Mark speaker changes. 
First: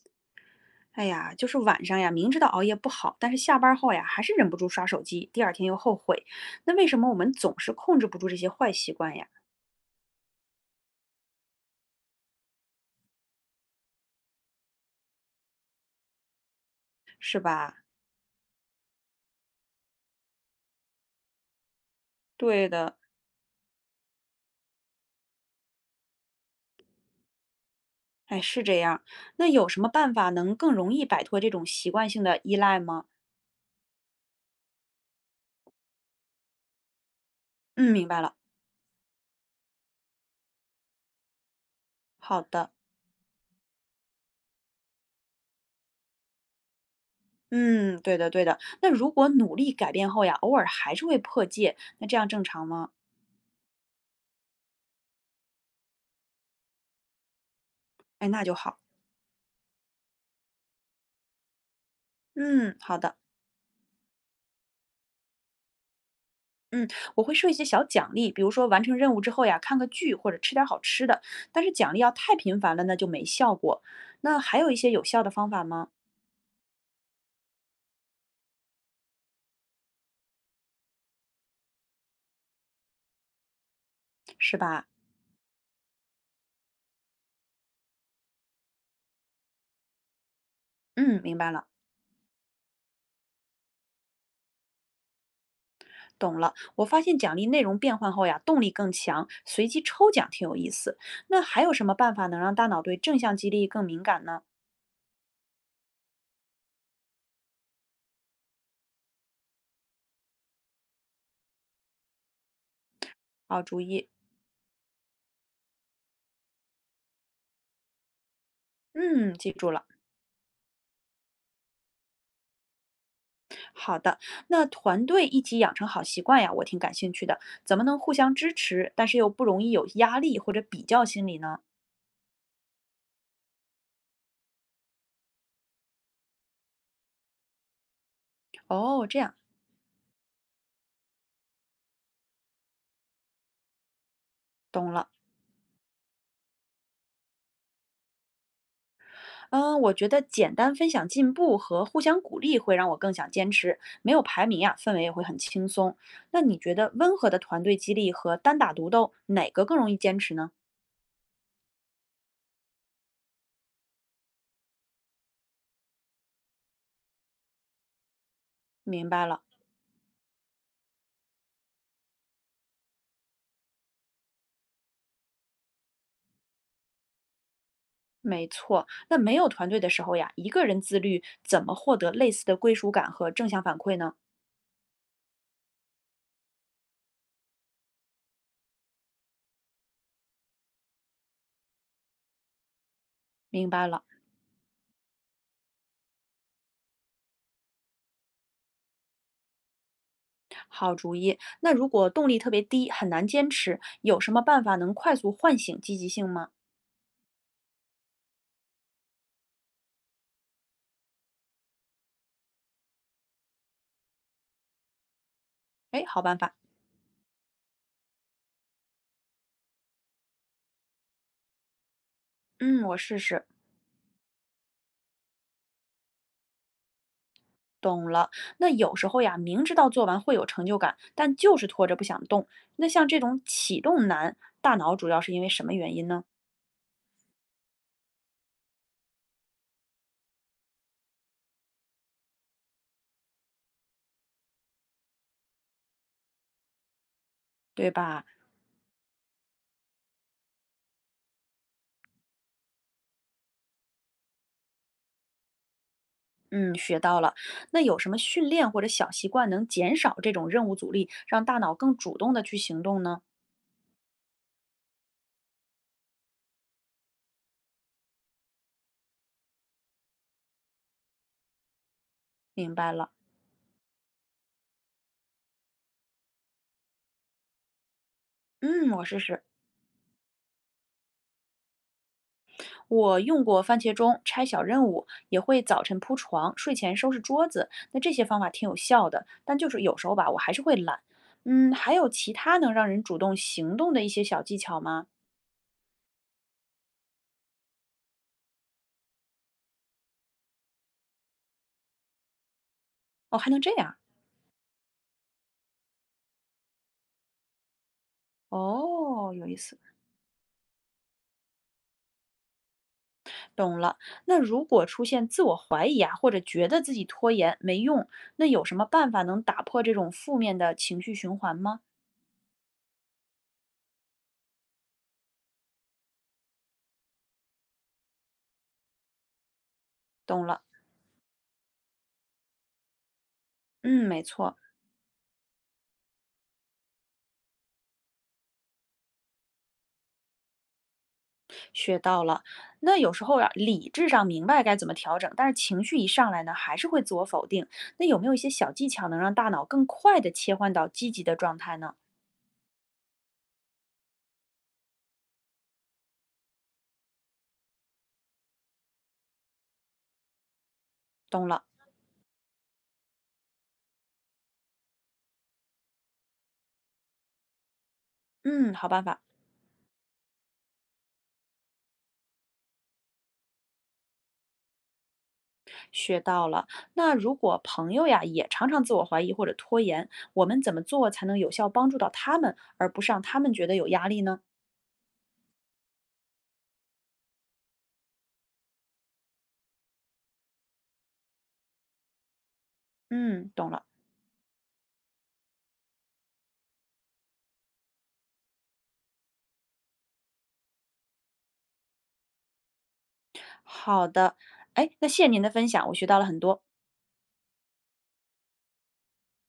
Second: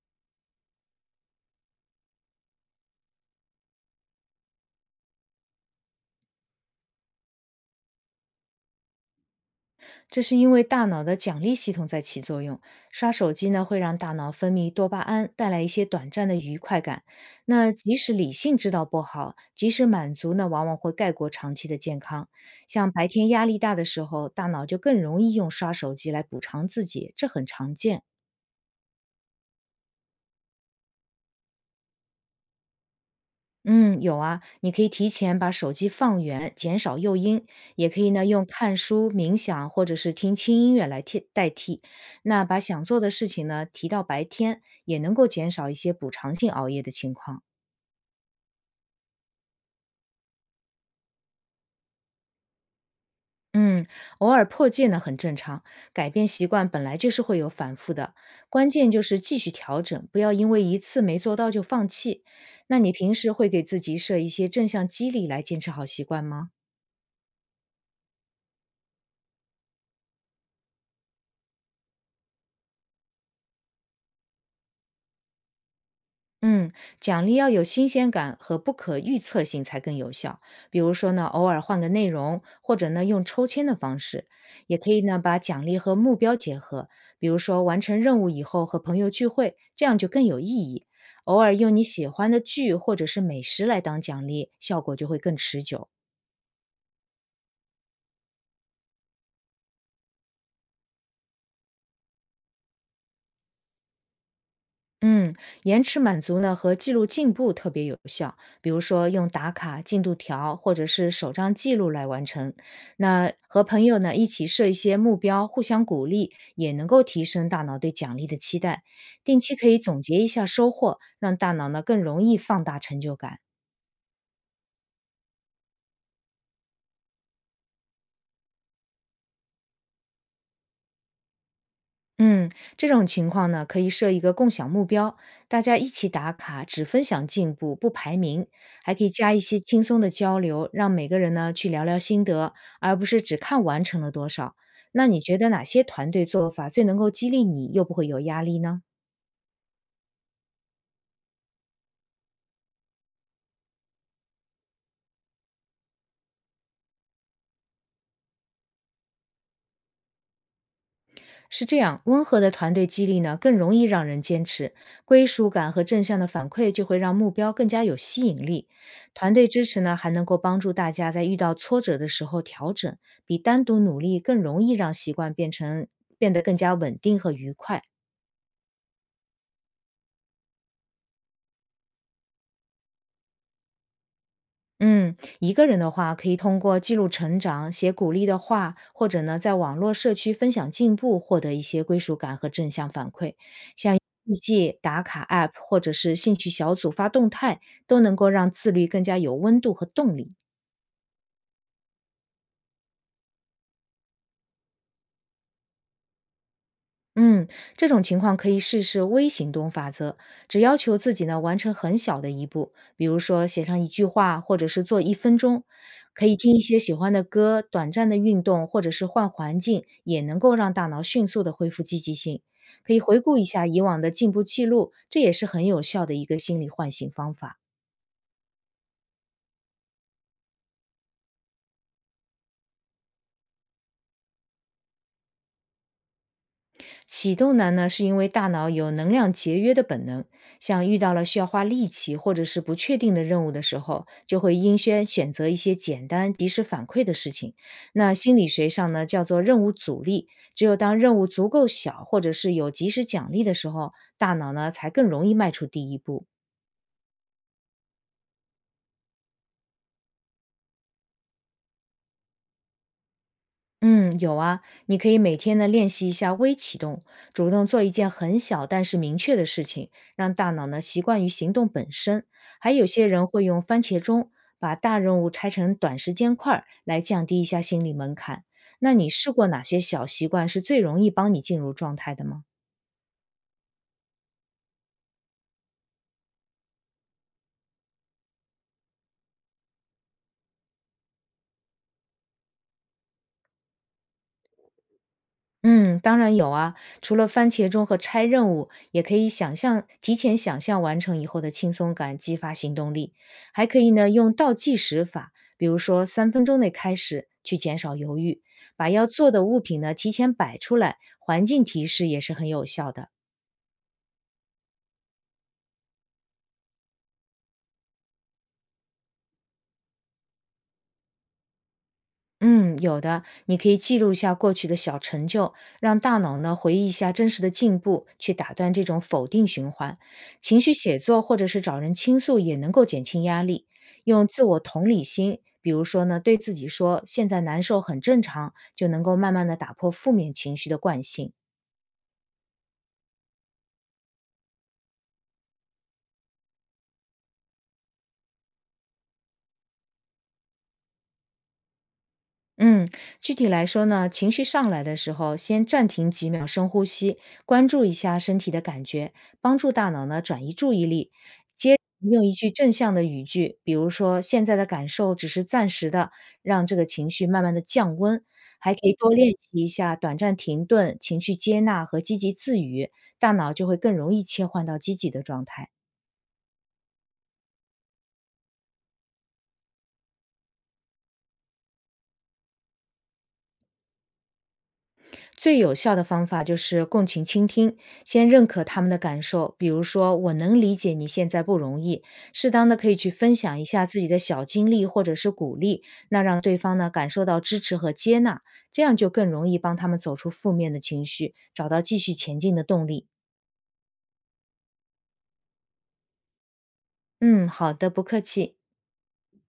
Speaker 1: 哎呀，就是晚上呀，明知道熬夜不好，但是下班后呀，还是忍不住刷手机，第二天又后悔。那为什么我们总是控制不住这些坏习惯呀？
Speaker 2: 这是因为大脑的奖励系统在起作用。刷手机呢，会让大脑分泌多巴胺，带来一些短暂的愉快感。
Speaker 1: 是
Speaker 2: 那
Speaker 1: 吧？
Speaker 2: 即使理性知道不好，即使满足呢，往往会盖过长期的健康。
Speaker 1: 对
Speaker 2: 像
Speaker 1: 的，
Speaker 2: 白天压力大的时候，大脑就更容易用刷手机来补偿自己，这很常见。
Speaker 1: 哎，是这样。那有什么办法能更容易摆脱这种习惯性的依赖吗？
Speaker 2: 嗯，有啊，你可以提前把手机放远，减少诱因，也
Speaker 1: 嗯，
Speaker 2: 可
Speaker 1: 明
Speaker 2: 以
Speaker 1: 白
Speaker 2: 呢
Speaker 1: 了。
Speaker 2: 用看书、冥想或者是听轻音乐来替代替。
Speaker 1: 好
Speaker 2: 那把
Speaker 1: 的。
Speaker 2: 想做的事情呢提到白天，也能够减少一些补偿性熬夜的情况。
Speaker 1: 嗯，对的，对的。那如果努力改变后呀，偶尔还是会破戒，那这样正常吗？
Speaker 2: 嗯，偶尔破戒呢很正常，改变习惯本来就是会有反复的，
Speaker 1: 哎，那就
Speaker 2: 关
Speaker 1: 好。
Speaker 2: 键就是继续调整，不要因为一次没做到就放弃。
Speaker 1: 嗯，
Speaker 2: 那你
Speaker 1: 好
Speaker 2: 平
Speaker 1: 的。
Speaker 2: 时会给自己设一些正向激励来坚持好习惯吗？
Speaker 1: 嗯，我会设一些小奖励，比如说完成任务之后呀，看个剧或者吃点儿好吃的。但是奖励要太频繁了，那就没效果。那还有一些有效的方法吗？
Speaker 2: 嗯，奖励要有新鲜感和不可预测性才更有效。比如说呢，偶尔换个内容，或者呢用抽签的方式，
Speaker 1: 是
Speaker 2: 也
Speaker 1: 吧？
Speaker 2: 可以呢把奖励和目标结合。比如说完成任务以后和朋友聚会，这样就更有意义。
Speaker 1: 嗯，明
Speaker 2: 偶
Speaker 1: 白
Speaker 2: 尔
Speaker 1: 了，
Speaker 2: 用你喜欢的剧或者是美食来当奖励，效果就会更持久。
Speaker 1: 懂了。我发现奖励内容变换后呀，动力更强，随机抽奖挺有意思。那还有什么办法能让大脑对正向激励更敏感呢？
Speaker 2: 嗯，延迟满足呢和记录进步特别有效，比如说用打卡、进度条或者是手账记录来完成。那
Speaker 1: 好
Speaker 2: 和
Speaker 1: 注
Speaker 2: 朋友
Speaker 1: 意。
Speaker 2: 呢一起设一些目标，互相鼓励，也能够提升大脑对奖励的期待。
Speaker 1: 嗯，
Speaker 2: 定
Speaker 1: 记
Speaker 2: 期可
Speaker 1: 住
Speaker 2: 以
Speaker 1: 了。
Speaker 2: 总结一下收获，让大脑呢更容易放大成就感。
Speaker 1: 好的，那团队一起养成好习惯呀，我挺感兴趣的。怎么能互相支持，但是又不容易有压力或者比较心理呢？
Speaker 2: 嗯，这种情况呢，可以设一个共享目标，大家一起打卡，只分享进步，不排名，还可
Speaker 1: 哦，
Speaker 2: 以
Speaker 1: 这
Speaker 2: 加
Speaker 1: 样，
Speaker 2: 一些轻松的交流，让每个人呢去聊聊心得，而不是只看完成了多少。
Speaker 1: 懂了。
Speaker 2: 那你觉得哪些团队做法最能够激励你，又不会有压力呢？
Speaker 1: 嗯，我觉得简单分享进步和互相鼓励会让我更想坚持，没有排名呀，氛围也会很轻松。那你觉得温和的团队激励和单打独斗哪个更容易坚持呢？
Speaker 2: 是这样，温和的团队激励呢，更容易让人坚持，归属感和正向的反馈就会让目标更加有吸引力。
Speaker 1: 明白
Speaker 2: 团
Speaker 1: 了，
Speaker 2: 队支持呢，还能够帮助大家在遇到挫折的时候调整，比单独努力更容易让习惯变成变得更加稳定和愉快。
Speaker 1: 没错。那没有团队的时候呀，一个人自律怎么获得类似的归属感和正向反馈呢？
Speaker 2: 嗯，一个人的话，可以通过记录成长、写鼓励的话，或者呢，在网络社区分享进步，获得一些归属感和正向反馈。
Speaker 1: 明白
Speaker 2: 像
Speaker 1: 了，
Speaker 2: 日记、打卡 App 或者是兴趣小组发动态，都能够让自律更加有温度和动力。
Speaker 1: 好主意。那如果动力特别低，很难坚持，有什么办法能快速唤醒积极性吗？
Speaker 2: 嗯，这种情况可以试试微行动法则，只要求自己呢完成很小的一步，比如说写上一句话，或者是做一分钟。
Speaker 1: 哎，好
Speaker 2: 可以
Speaker 1: 办法，
Speaker 2: 听一些喜欢的歌，短暂的运动，或者是换环境，也能够让大脑迅速的恢复积极性。
Speaker 1: 嗯，
Speaker 2: 可
Speaker 1: 我
Speaker 2: 以
Speaker 1: 试
Speaker 2: 回顾一
Speaker 1: 试。
Speaker 2: 下以往的进步记录，这也是很有效的一个心理唤醒方法。
Speaker 1: 懂了，那有时候呀，明知道做完会有成就感，但就是拖着不想动。那像这种启动难，大脑主要是因为什么原因呢？
Speaker 2: 启动难呢，是因为大脑有能量节约的本能，像遇到了需要花力气或者是不确定的任务的时候，就会优先选择一些简单、及时反馈的事情。
Speaker 1: 对
Speaker 2: 那
Speaker 1: 吧？
Speaker 2: 心理学上呢，叫做任务阻力。只有当任务足够小，或者是有及时奖励的时候，大脑呢才更容易迈出第一步。
Speaker 1: 嗯，学到了。那有什么训练或者小习惯能减少这种任务阻力，让大脑更主动的去行动呢？
Speaker 2: 嗯，有啊，你可以每天呢练习一下微启动，主动做一件很小但是明确的事情，让大脑呢习惯于行动本身。还
Speaker 1: 明
Speaker 2: 有
Speaker 1: 白
Speaker 2: 些
Speaker 1: 了，
Speaker 2: 人会用番茄钟，把大任务拆成短时间块儿，来降低一下心理门槛。
Speaker 1: 嗯，
Speaker 2: 那
Speaker 1: 我
Speaker 2: 你
Speaker 1: 试
Speaker 2: 试
Speaker 1: 试。
Speaker 2: 过哪些小习惯是最容易帮你进入状态的吗？
Speaker 1: 我用过番茄钟拆小任务，也会早晨铺床，睡前收拾桌子。那这些方法挺有效的，但就是有时候吧，我还是会懒。嗯，还有其他能让人主动行动的一些小技巧吗？
Speaker 2: 嗯，当然有啊。除了番茄钟和拆任务，也可以想象提前想象完成以后的轻松感，激发行动力。
Speaker 1: 哦，还能
Speaker 2: 还
Speaker 1: 这
Speaker 2: 可以
Speaker 1: 样。
Speaker 2: 呢，用倒计时法，比如说三分钟内开始，去减少犹豫。把要做
Speaker 1: 哦，
Speaker 2: 的
Speaker 1: 有意
Speaker 2: 物
Speaker 1: 思，
Speaker 2: 品呢提前摆出来，环境提示也是很有效的。
Speaker 1: 懂了。那如果出现自我怀疑啊，或者觉得自己拖延没用，那有什么办法能打破这种负面的情绪循环吗？
Speaker 2: 嗯，有的，你可以记录一下过去的小成就，让大脑呢回忆一下真实的进步，去打断这种否定循环。
Speaker 1: 懂
Speaker 2: 情
Speaker 1: 了，
Speaker 2: 绪写作或者是找人倾诉也能够减轻压力。
Speaker 1: 嗯，没
Speaker 2: 用自
Speaker 1: 错。
Speaker 2: 我同理心，比如说呢，对自己说现在难受很正常，就能够慢慢的打破负面情绪的惯性。
Speaker 1: 学到了。那有时候呀，理智上明白该怎么调整，但是情绪一上来呢，还是会自我否定。那有没有一些小技巧能让大脑更快的切换到积极的状态呢？
Speaker 2: 嗯，具体来说呢，情绪上来的时候，先暂停几秒，深呼吸，关注一下身体的感觉，帮助大脑呢转移注意力，
Speaker 1: 懂了，
Speaker 2: 你有一句正向的语句，比如说“现在的感受只是暂时的”，让这个情绪慢慢的降温。
Speaker 1: 嗯，
Speaker 2: 还可
Speaker 1: 好
Speaker 2: 以
Speaker 1: 办
Speaker 2: 多
Speaker 1: 法，
Speaker 2: 练习一下短暂停顿、情绪接纳和积极自语，大脑就会更容易切换到积极的状态。
Speaker 1: 学到了。那如果朋友呀也常常自我怀疑或者拖延，我们怎么做才能有效帮助到他们，而不是让他们觉得有压力呢？
Speaker 2: 最有效的方法就是共情倾听，先认可他们的感受，比如说我能理解你现在不容易，适当的可以去分
Speaker 1: 嗯，
Speaker 2: 享一
Speaker 1: 懂了。
Speaker 2: 下自己的小经历或者是鼓励，那让对方呢感受到支持和接纳，这样就更容易帮他们走出负面的情绪，找到继续前进的动力。
Speaker 1: 好的，哎，那谢谢您的分享，我学到了很多。
Speaker 2: 嗯，好的，不客气。